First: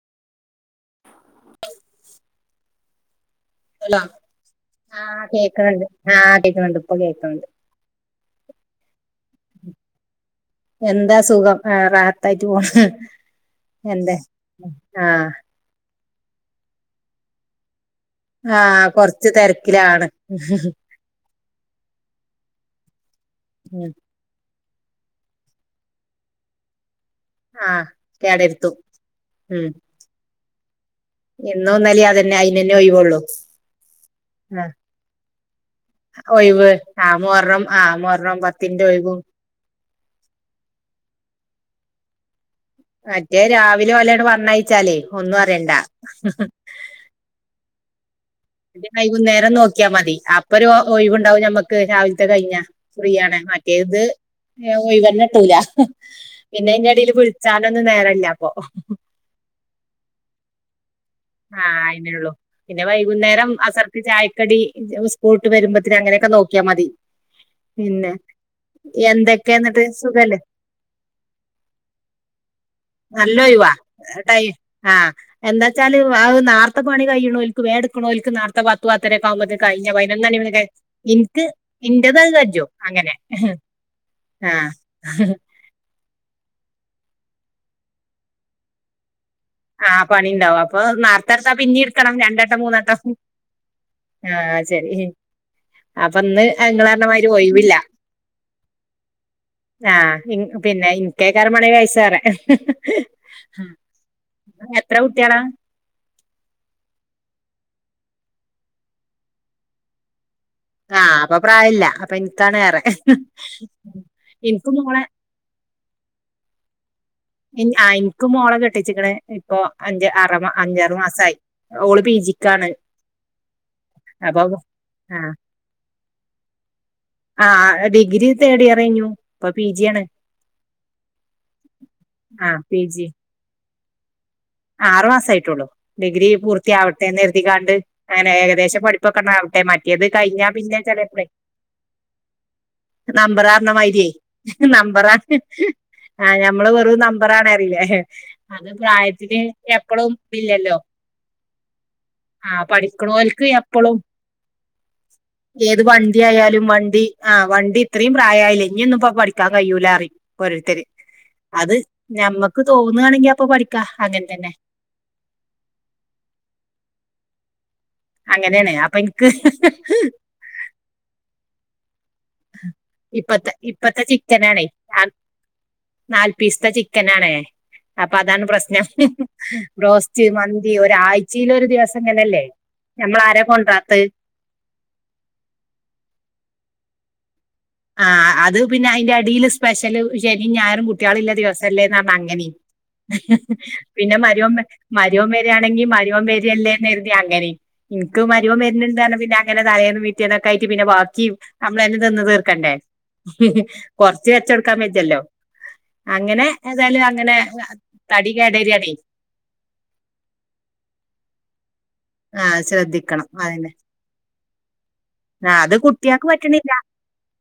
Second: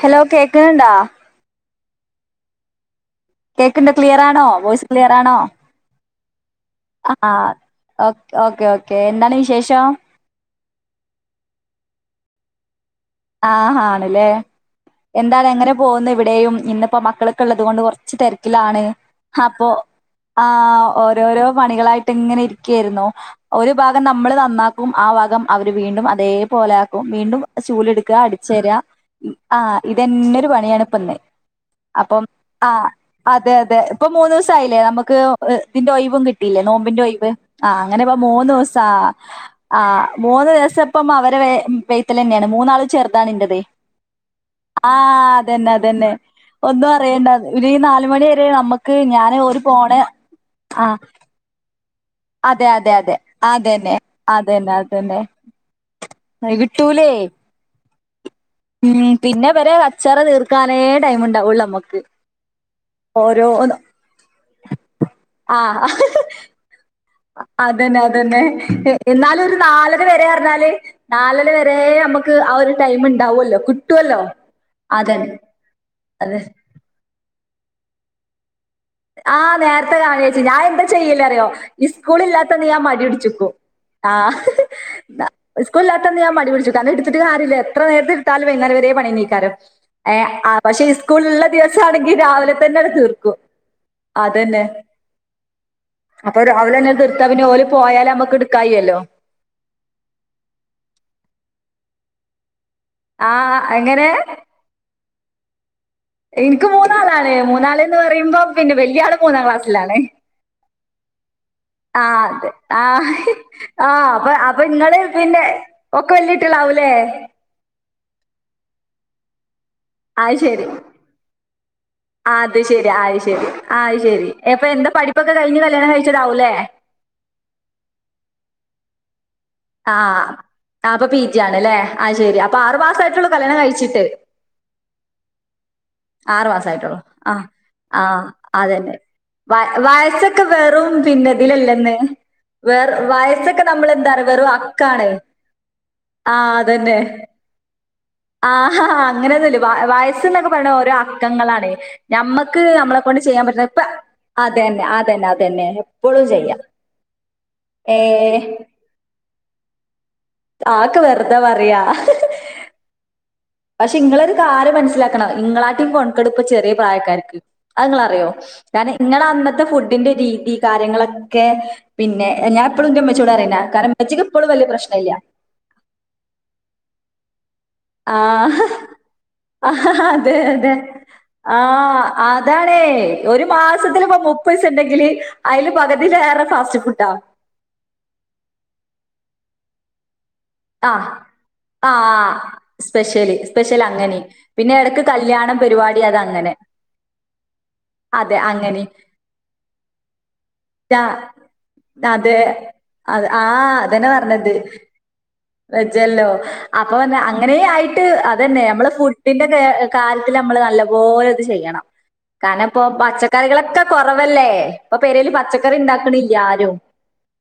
Hello കേക്ക്ന്‌ണ്ടൊ കേക്കിണ്ട് hello ക്ലിയറാണോ വോയ്സ് ആഹ് ക്ലിയറാണോ കേക്കണണ്ട് ആഹ് കേക്കണണ്ട് ഇപ്പൊ അ കേക്കണണ്ട് ആ ഓക്കെ ഓക്കേ എന്താണ് വിശേഷം എന്താ സുഖം ആ റാഹത്തായിട്ട് പോണ് ആ എന്തേ ആണല്ലേ ആഹ് എന്താല എങ്ങനെ പോകുന്നു ഇവിടെയും ഇന്നിപ്പോ മക്കൾക്കെ ഉള്ളത് കൊണ്ട് കുറച്ച് ച്ച് തിരക്കിലാണ് ആഹ് കൊറച്ച് അപ്പൊ തെരക്കിലാണ് ആ ഓരോരോ പണികളായിട്ട് ഇങ്ങനെ ഇരിക്കായിരുന്നു ഒരു ഭാഗം നമ്മള് നന്നാക്ക ക്കും ആ ഭാഗം അവര് വീണ്ടും അതേപോലെ ആക്കും വീണ്ടും ആഹ് ചൂലെടു അടിച്ചേര കേടരുത്തു ആ ഉം ഇതെന്നെരു പണിയാണ്പ്പന്ന് ഇന്നും ഇന്നലേം അപ്പം അതന്നെ ആ അയിനന്നെ ഒഴിവുള്ളൂ അതെ അതെ ഇപ്പൊ മൂന്ന് ആഹ് ദിവസയില്ലേ നമുക്ക് ഇതിന്റെ ഒഴിവും കിട്ടി ല്ലേ ഒഴിവ് നോമ്പിന്റെ ആഹ് ഒയിവ് മുഹറം ആഹ് അങ്ങനെപ്പോ മുഹറം മൂന്ന് ദിവസം പത്തിന്റെ ആ ഒഴിവും ആ മൂന്ന് ദിവസപ്പം അവരെ പെയ്ത്തൽ തന്നെയാണ് മൂന്ന ചെറുതാണ് മറ്റേ എന്റേത് രാവിലെ ഓലെയാണ്ട് ആ പറഞ്ഞയച്ചാലേ ഒന്നും അത് തന്നെ അറിയണ്ട അത് തന്നെ ഒന്നും അറിയണ്ട പിന്നെ ഈ നാ അ വൈകുന്നേരം നോക്കിയാ മതി അപ്പൊ ഒരു ആ ഒഴവുണ്ടാവും മ്മക്ക് രാവിലത്തെ കഴിഞ്ഞ അതെ അതെ ഫ്രീ അതെ ആണ് മറ്റേ അതന്നെ ഇത് അതന്നെ അതന്നെ ഒഴിവ്അന്നട്ടൂല പിന്നെ ഇതിന്റെ കിട്ടൂലേ ഇടേൽ വിളിച്ചാലൊന്നും നേരല്ല അപ്പൊ ഉം പിന്നെ വരെ കച്ചറ തീർക്കാനേ ടൈം ഉണ്ടാവുള്ളൂ ആ നമ്മക്ക് അയിനെയ ഉള്ളൂ പിന്നെ ഓരോ വൈകുന്നേരം അസർക്ക് ചായക്കടി സ്കൂള്ട്ട് വരുമ്പോത്തന് അങ്ങനെ നോക്കിയൽ മതി ആ അതന്നെ പിന്നെ അതന്നെ എന്നാല് എന്തൊക്കെ ഒരു എന്നിട്ട് നാലര വരെ സുഖല്ലേ പറഞ്ഞാല് നാലര വരെ നമ്മുക്ക് ഒരു ടൈം നല്ല ഉണ്ടാവല്ലോ ഒഴിവാ കിട്ടുവല്ലോ അതന്നെ അതെ പറഞ്ഞാൽ നേരത്തെ പണികഴിയണോക്ക് വേഗം എടുക്കണോത്ത ആ നേരത്തെ കാഞ്ഞ ചേച്ചി ഞാൻ എന്താ ചെയ്യില ഇൻക്ക് അറിയോ ഈ സ്കൂള ഇന്റത് അത് ഇല്ലാത്തണ്ട് കജ്ജും ഞാൻ മടി അങ്ങനെ പിടിച്ച് ഇരിക്കും ആ ആഹ് സ്കൂൽ ഇല്ലാത്തോണ്ട് ഞാൻ മടി പിടിച്ചു നി കന്നെ എടുത്തിട്ട് കാര്യല്ല എത്ര നേരത്തെ ഇട്ടാലും വൈകുന്നേരം വരെ പണി തന്നെ അരിക്കും ആഹ് ഏ പണിണ്ടാവും അപ്പൊ പക്ഷെ ഈ സ്കൂള്ള്ള നാർത്തെടുത്താ ദിവസ പിന്നിം ആണെങ്കിൽ രാവിലെ തന്നെ അത് തീർക്കും ആ ആ അതന്നെ ശരി അപ്പൊ ഇന്ന് രാവിലെ ഇങ്ങള് തന്നെ തീർത്താ പറഞ്ഞമാതിരി പിന ഓര് പോയാല നമ്മക്ക് എടുക്കായില്ലോ ആ പിന്നെ ഇനി കേക്കര പണി കയച്ചറെ ആ എങ്ങനെ എത്ര കുട്ടികളാ അ മൂന്നാള് എന്ന് പറയുമ്പം പിന്നെ വല്യയാള് മൂന്നാം ക്ലാസ്സിലാണേ ആഹ് അപ്പൊ പ്രായല്ല ആ അപ്പൊ അതെ എനിക്കാണ് ഏറെ ആ ആ അപ്പൊ അപ്പൊ എനിക്ക് നിങ്ങള് മോളെ പിന്നെ ഒക്കെ വല്ലിട്ടികളാവൂലെ ആ എനിക്ക് മോള കെട്ടിച്ചിക്കണ് ഇപ്പ അഞ്ച് അത് അറ ശരി അഞ്ചാറ് മാസയി ഓള് ആ പീജിക്കാണ് അപ്പൊ എപ്പൊ എന്ത പഠിപ്പൊക്കെ കഴിഞ്ഞ് കല്യാണം കഴിച്ചതാവൂലേ ആ ഡിഗ്രി തേർഡ് ഇയർ കഴിഞ്ഞു ഇപ്പൊ പി ജി ആ ആണ് ആ അപ്പൊ പിജി ആണ്ല്ലേ ആ ശെരി അപ്പൊ ആഹ് ആറു പി മാസ ജി ആയിട്ടുള്ളൂ കല്യാണം കഴിച്ചിട്ട് ആറു മാസയിട്ടൊള്ളു ഡിഗ്രി ആറു മാസായിട്ടുള്ളൂ ആഹ് പൂർത്തിയാവട്ടേന്നെര്തിങ്ങാണ്ട് ആഹ് ങ്ങനെ ഏകദേശം അതന്നെ പഠിപ്പൊക്കൊന്നാവട്ടെ മറ്റേത് കഴിഞ്ഞാ പിന്നെ ഉം ചിലപ്പളെ പിന്നെ ഇതിലില്ലന്ന് വേറ് വയസ്സൊക്കെ നമ്പറാറഞ്ഞ നമ്മളെന്ത മാതിരിയേ വേറും ഹക്കാണ് നമ്പറാ ആഹ് ഞമ്മള് വെറും നമ്പറാണറീലെ ആഹ് ഹ ഹ ങ്ങനെന്നുല്ല വയസ്സ് ന്നൊക്കെ ഇതില്ലല്ലോ പറയ ഓരോ അക്കങ്ങളാണ് ഞമ്മക്ക് ആഹ് ഞമ്മളെക്കൊണ്ട് ചെയ്യാ പഠിക്കണോൽക്ക് പറ്റ്ന്നത് ഇപ്പ എപ്പളും അതെന്നെ അതെന്നെ അതെന്നെ ഏത് വണ്ടി എപ്പഴും ചെയ്യ ആയാലും വണ്ടി ഏഹ് ക്കാൻ കയ്യൂലറിം ഓരോരുത്തര് അതൊക്കെ വെറുതെ അത് പറയാ. ഞമ്മക്ക് തോന്ന്യാണെങ്കി അപ്പൊ പഠിക്ക പക്ഷെ ഇങ്ങളൊരു കാര്യം മനസ്സിലാക്ക്ണം ഇങ്ങളാട്ടിം കൊൺക്കെടാ ഇപ്പ ചെറിയ പ്രായക്കാർക്ക് അത്ങ്ങളറിയൊ അങ്ങനെയാണ് കാരണം അപ്പൊ ഇങ്ങളെ എനിക്ക് അന്നത്തെ ഫുഡിന്റെ രീതി കാര്യങ്ങളൊക്കെ പിന്നെ ഞാൻപ്പളും ഇന്റമ്മച്ചോട് ഇപ്പത്തെ റയും കാരണ മ്മച്ചിക്ക് ഇപ്പളും വല്യ പ്രശ്നംല്ല നാല്പീസ്ത്തെ ചിക്കനാണ് ആ അപ്പൊ അതാണ് പ്രസ്നം ആ ബ്റോസ്റ്റ് അതെ അതെ. മന്തി ഒരാഴ്ചീല് ആ ഒര് ദിവസം ഇങ്ങനല്ലെ അതാണേ ഒരു മാസത്തില് ഇപ മുപ്പതീസണ്ടെങ്കില് അയില് പകുതിലേറെ ഫാസ്റ്റ് ഫുഡ്ഡ ട്ടാ ആഹ് അത് പിന്ന അയിന്റെ എടേല് സ്പെഷ്യല് ശനി ആ. ആ സ്പെഷ്യല് സ്പെഷ്യൽ അങ്ങനെ. മരോം പിന്നെ എടക്ക് കല്യാണം വര്ണാങ്കി പരിപാടി മരോം അതങ്ങനെ. വര്യല്ലെന്നെരുതി അങ്ങനീം. ഇൻക് അതെ മരോം അങ്ങനെ. വര്ണ് ണ്ടറഞ പിന്നങ്ങനെ തലേന്നും പി ക്കായിട്ട് പിന്നെ ര ബാക്കി നമ്മ്ളെന്നെ തിന്ന് തീ അതെ. കണ്ടെ അത് ആ കൊറച്ച് വെച്ചൊടുക്കാൻ വെജ്ജല്ലൊ വെജ്ജല്ലൊ അപ്പൊന്ന് അങ്ങനേ ആയിട്ട് തടി അതന്നെ ഞമ്മള് കേടരാണേ ഫുഡിന്റെ കാല്യത്തില് ഞമ്മ മ്മള് നല്ല പോലെ ചെയ്യും ആഹ് ശ്രദ്ധിക്കണം അയന്നെ കൊറവല്ലേ? ഇപ്പൊ പെരേല് ആഹ് പച്ചക്കറി അത് കുട്ടേക്ക് ഇണ്ടാക്കണില്ല പറ്റ്ണില്ല ആരും.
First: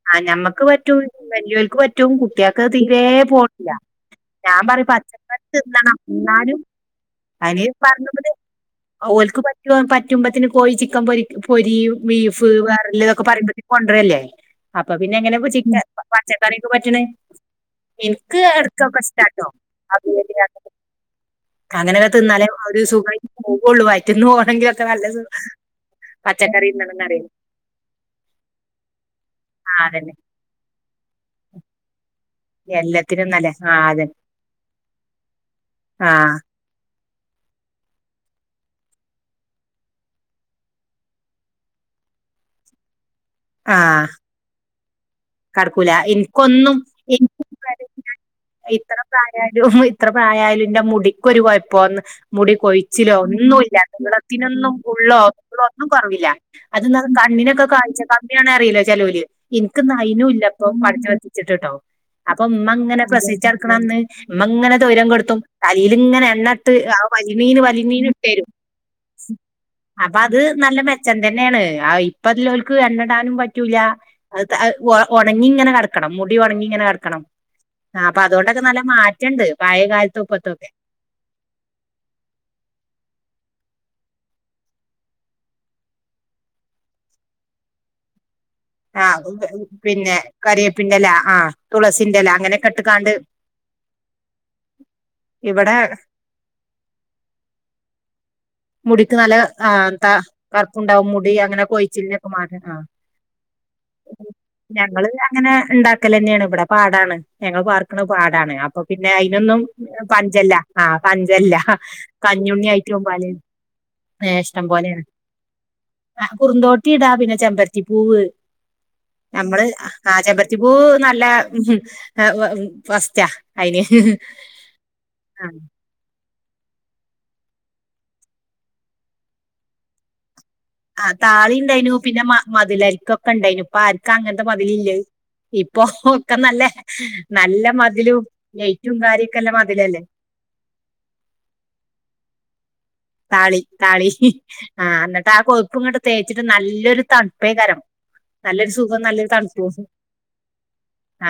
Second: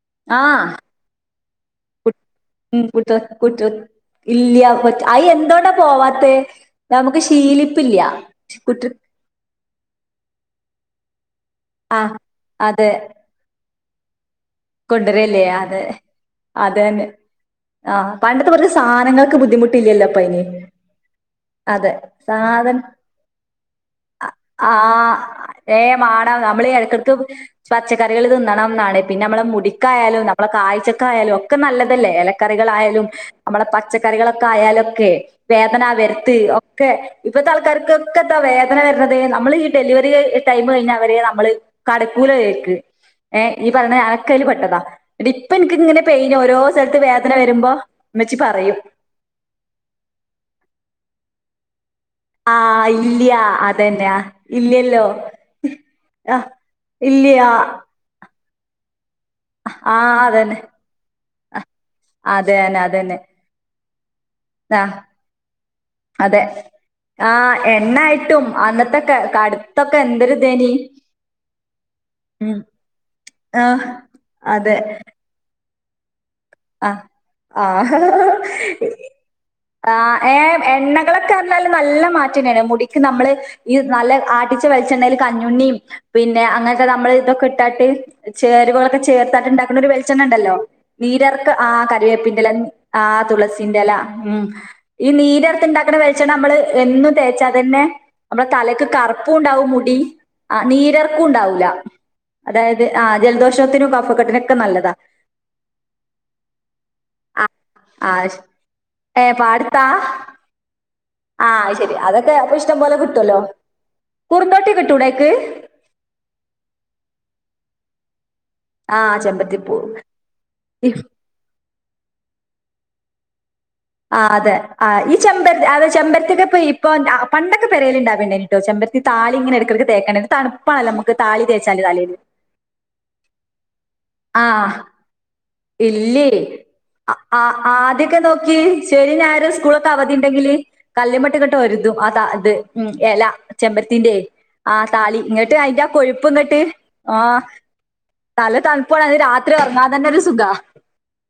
ആഹ് ഞമ്മക്ക് പറ്റും വല്യോല്ക്ക് പറ്റും കുട്ടീക്കത് ഉം തീരേ കുട്ട കുട്ട പോണില്ല ഞാൻ ഇല്ല്യ പറയും പറ്റ് അത് പച്ചക്കറി എന്തോണ്ടാ തിന്നണം പോവാത്തെ? ഇന്നാലും നമുക്ക് അയിന് ശീലിപ്പില്ല്യ. പറഞ്ഞ് കുട്ടൃ ഓല്ക്ക് പറ്റുമ്പത്തിന് കോഴി ചിക്കം പൊരി പൊരി ആഹ് ബീഫ് അതെ വേറെല്ലതൊക്കെ പറയ്മ്പത്തിന് കൊണ്ട്രല്ലെ അപ്പൊ പിന്നെ എങ്ങനെ കൊണ്ടരല്ലേ പ്ച്ചിക്ക അതെ പച്ചക്കറിയൊക്കെ പറ്റ്ണെ അതന്നെ. ആഹ് എന്ക്ക് പണ്ടത്തെ പോലത്തെ എട്കൊക്കെ സാനങ്ങൾക്ക് ഇഷ്ട്ടാട്ടൊ അ ബുദ്ധിമുട്ടില്ലല്ലോ ഇപ്പയിന്. അതെ അങ്ങനൊകെ തിന്നാലെ സാധന ഒര് സുഖായി പോവൊള്ളൂ വയറ്റിന്ന് പോണെങ്കിലൊക്കെ നല്ല സുഖ പച്ച നമ്മളീ എടക്കെടക്ക് പച്ചക്കറികള് തിന്നണംന്നാണ് പിന്നെ ഞമ്മളെ ആ അതന്നെ മുടിക്കായാലും നമ്മള കാഴ്ചക്കായാലും ഒക്കെ നല്ലതല്ലെ എല കറികളായാലും എല്ലാത്തിനും നല്ലേ നമ്മളെ ആ അതന്നെ പച്ചക്കറികളൊക്കായാലൊക്കെ വേദന ആ വര്ത്ത് ഒക്കെ ഇപ്പത്തെ ആൾക്കാർകൊക്കെത്താ വേദന വര്ണത് നമ്മളീ ഡെലിവറി ടൈം കഴിഞ്ഞ അവര് നമ്മള് കടകൂ കേക്ക് ഏഹ് ഈ ആ പറീണഞാനൊക്കയില് പെട്ടതാ ടി കടക്കൂല ഇപ്പന്ക്കിങ്ങനെ പെയിന് ഓരോ ഇൻക്കൊന്നും സ്ഥലത്ത് വേദന വരുമ്പൊ ഇൻക്ക് ഇത്ര പ്രായാലും ഇത്ര പ്രായയാലും ഇന്റെ മുടിക്കൊരു ക്കൊഴപ്പൊന്ന് മുടി ആ കൊഴിച്ചിലൊ ഇല്ല്യ ഒന്നുല്ല അതന്നെ നീളത്തിനൊന്നും ഇല്ലല്ലോ ഉള്ളോ ഒന്നും കൊറവില്ല ആ അത് ന്ന കണ്ണിനൊക്കെ ഇല്ല്യ കാഴ്ച്ച കമ്യാണ് അറീലെ ചെലോല് ഇന്ൺക്ക് നൈനും ഇല്ലപ്പം പഠിച്ച വത്തിച്ചിട്ടിട്ടോ അതേന്നെ അതെന്നെ പ്രസവിച്ചട്ക്ക്ണന്ന് ഇമ്മങ്ങനെ തൊയ്രം കെടുത്തും തലീലിങ്ങനെ അതെ എണ്ണട്ട് ആഹ് വലിണീനീന് വലീണീന് എണ്ണായിട്ടും ട്ടേരും അന്നത്തെ ക കടുത്തൊക്കെ അപത് എന്തൊരിതേനി നല്ല മെച്ചം തന്നേണ് ഉം പ്പള്ളോല്ക് എണ്ണ ണ്ടാനും പറ്റൂല ആഹ് അതെ അവ് ഒണങ്ങിങ്ങനെ നടക്കണം മുടി ഒണങ്ങിങ്ങനെ ആഹ് നടക്കണം പഴയ ആഹ് കാലത്തും ഏഹ് ഇപ്പത്തൊക്കെ എണ്ണകളൊക്കേറഞാല് നല്ല മാറ്റണ്ടീന് മുടിക്ക് ഞമ്മള് ഈ നല്ല ആട്ടിച്ച വെളിച്ചെണ്ണേല് കഞ്ഞുണ്ണീം പിന്നെ അങ്ങൻത്തെ നമ്മൾതൊക്കെ ഇട്ടാട്ട് ചേരുവകളൊക്കെ ആ ഉം, ചേർത്താട്ട് ഇണ്ടാക്ക്ണൊരു പിന്നെ വെളിച്ചെണ്ണ ഇണ്ടല്ലൊ കരിയേപ്പിന്റെല നീരെറ ആ തുളസിന്റെല കറിവേപ്പിന്റെല അങ്ങനെയൊക്കെ ഇട്ടുകാണ്ട് ആഹ് തുളസിന്റെല ഉം ഈ ഇവിടെ നീരറ്ത്ത്ണ്ടാക്ക്ണ വെളിച്ചെണ്ണമ്മള് നമ്മള് എന്നും തേച്ചാ തന്നെ നമ്മളെ തലക്ക് മുടിക്ക് കറുപ്പും നല്ല ഉണ്ടാവും ആഹ് മുടി ത്ത ആ കറുപ്പ്ണ്ടാവും നീരർക്കും മുടി അങ്ങ്നെ ഉണ്ടാവൂല കൊഴിച്ചില്നൊക്കെ മാറ്റം ആ അതായത് ജലദോഷത്തിനും കഫക്കെട്ടിനൊക്കെ നല്ലതാ ഞങ്ങള് അങ്ങനെ ണ്ടാക്കലെന്നേണ് ഇവിടെ പാടാണ് ഞങ്ങൾ പാർക്കുന്ന ആ പാടാണ് അപ്പൊ പിന്നെ ഏ അതിനൊന്നും പാടത്താ പഞ്ചല്ല ആ ആ കഞ്ചല്ല ശരി അതൊക്കെ അപ്പൊ കഞ്ഞുണ്ണി ഇഷ്ടം ആയിട്ട് പോലെ പോമ്പാല കിട്ടുവല്ലോ ഇഷ്ടം കുറുന്തോട്ടി പോലെയ കിട്ടൂടേക്ക് ആ കുറുന്തോട്ടി ഇടാ പിന്നെ ചെമ്പരത്തിപ്പൂവ്. ആ നമ്മള് ചെമ്പരത്തിപ്പൂ ആ ചമ്പത്തിപ്പൂവ് ഈ- നല്ല [inaudible] ഫസ്റ്റാ അയിന് ആ അതെ ആ ഈ ആ ചെമ്പര അതെ ചെമ്പരത്തിക്കെ ഇപ്പ ഇപ്പൊ പണ്ടൊക്കെരയിലൽ ഉണ്ടാവേണ്ടായിട്ടോ ചെമ്പത്തി താളി ഇങ്ങനെടുക്കക്ക തേക്കണ്ട തണ ആ താളി ഉണ്ടായിനു പിന്നെ മ മതിലരിക്കൊക്കെ ഇണ്ടായിനു ഇപ്പൊ ആർക്കും അങ്ങനത്തെ ആ മതില ഇില്ലേ ഇപ്പൊ ഇല്ലേ ഒക്കെ നല്ല ആ- ആ- നല്ല മതിലും ആദ്യമൊക്കെ നെയറ്റും കാര്യൊക്കെല്ല മതിലല്ലേ കല്മട്ട കട്ട വതും അത അത്. ഉം എല താളി താളി ചെമ്പരത്തിന്റെ ആ താളി എന്നിട്ട് ആ ഇങ്ങോട്ട് അയിന്റെ കൊഴുപ്പ് തേച്ചിട്ട് ഇങ്ങട്ട് നല്ലൊരു ആ തണുപ്പേകരം തല നല്ലൊരു തണുപ്പണ സുഖം അത് രാത്രി ഉറങ്ങാ തന്നെ ഒരു സുഖ.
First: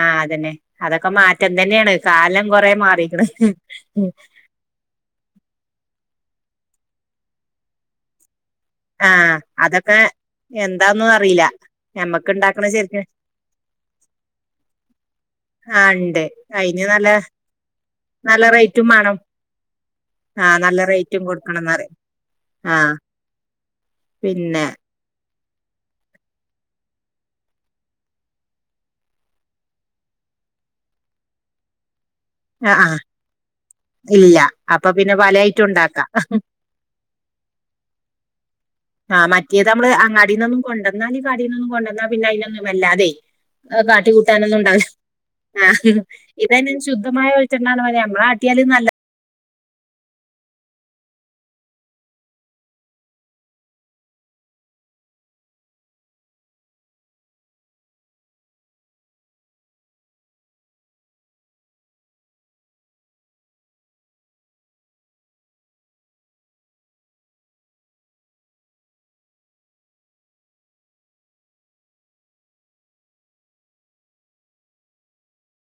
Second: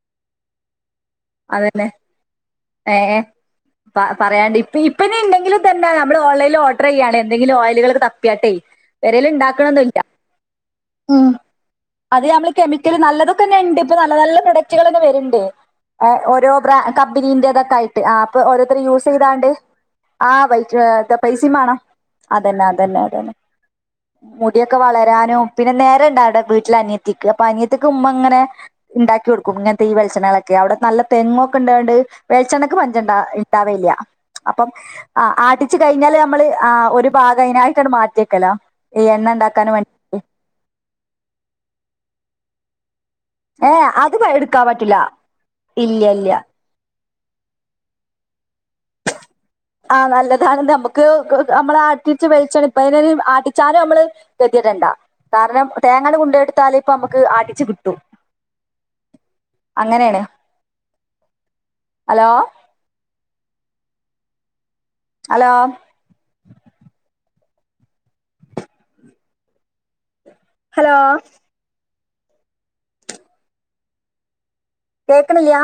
ആഹ അതന്നെ അതൊക്കെ മാറ്റം തന്നെയാണ് കാലം കൊറെ മാറിക്കണ്. ഇപ്പന്നെന്തെങ്കില തന്നെ നമ്മൾ ഓൺലൈനിൽ ഓർഡർ ചെയ്യയാണ് എന്തെങ്കിലും ഓയിലുകൾ തപ്പിയാട്ടെ ആ പെരയിൽ ഇണ്ടാക്കണന്നുംല്ല. അതൊക്കെ എന്താന്നും ഉം അറിയില്ല അത് ഞമ്മക്ക് നമ്മള് ഇണ്ടാക്കണ കെമിക്കല് ശരിക്കും നല്ലതൊക്കെന്ന ഉണ്ട്. നല്ല നല്ല പ്രൊഡക്റ്റുകളൊക്കെ വരുണ്ട്. ആ ഇണ്ട് ഓരോ ബ്രാ അയിന് നല്ല കമ്പനീന്റെതൊക്കെ ആയിട്ട് ആ അപ്പൊ നല്ല ഓരോരുത്തര് റേറ്റും യൂസ് വേണം ചെയ്താണ്ട്. ആഹ ആ വൈ നല്ല റേറ്റും പൈസയും കൊടുക്കണംന്ന് വേണം. പറയും അതന്നെ ആ അതന്നെ അതന്നെ. പിന്നെ മുടിയൊക്കെ വളരാനോ. പിന്നെ നേര ഉണ്ടാവില്ല അവിടെ വീട്ടിൽ അനിയത്തിക്ക് അപ്പൊ അനിയത്തിക്ക് ഉമ്മ അങ്ങനെ ഉണ്ടാക്കി കൊടുക്കും ഇങ്ങനത്തെ ഈ വെളിച്ചെണ്ണകളൊക്കെ അവിടെ നല്ല തെങ്ങൊക്കെ ഇണ്ടാണ്ട് ആ വേളിച്ചെണ്ണക്ക് ആ മഞ്ച ഉണ്ട ഉണ്ടാവേയില്ല. ഇല്ല അപ്പം അപ്പൊ പിന്നെ ആ പലയായിട്ടും ആട്ടിച്ചു ഉണ്ടാക്കാം കഴിഞ്ഞാല് നമ്മള് ആ ഒരു ഭാഗം അനായിട്ടാണ് മാറ്റിയേക്കലോ. ആ മറ്റേത് നമ്മള് അങ്ങാടിന്നൊന്നും കൊണ്ടന്നാല് കാടടിയിന്നൊന്നും കൊണ്ടുവന്നാൽ പിന്നെ അതിനൊന്നും വല്ലാതെ ഏ കാട്ടി അത് കൂട്ടാനൊന്നും എടുക്കാൻ ഉണ്ടാകില്ല പറ്റില്ല ആ ഇല്ല ഇല്ല ഇതായി ശുദ്ധ മായ ഒഴിച്ചെണ്ടും മതി നമ്മളെ ആട്ടിയാലും നല്ല ആഹ നല്ലതാണ് നമ്മുക്ക് നമ്മള ആട്ടിട്ട് വെളിച്ചെണ്ണ ഇപ്പ അതിന് ആട്ടിച്ചാലും നമ്മള് ഇടണ്ട കാരണം തേങ്ങ കൊണ്ട എടുത്തൽ ഇപ്പ നമുക്ക് ആടിച്ചു കിട്ടും. അങ്ങനെയാണ് ഹലോ ഹലോ ഹലോ കേക്കണില്ലിയാ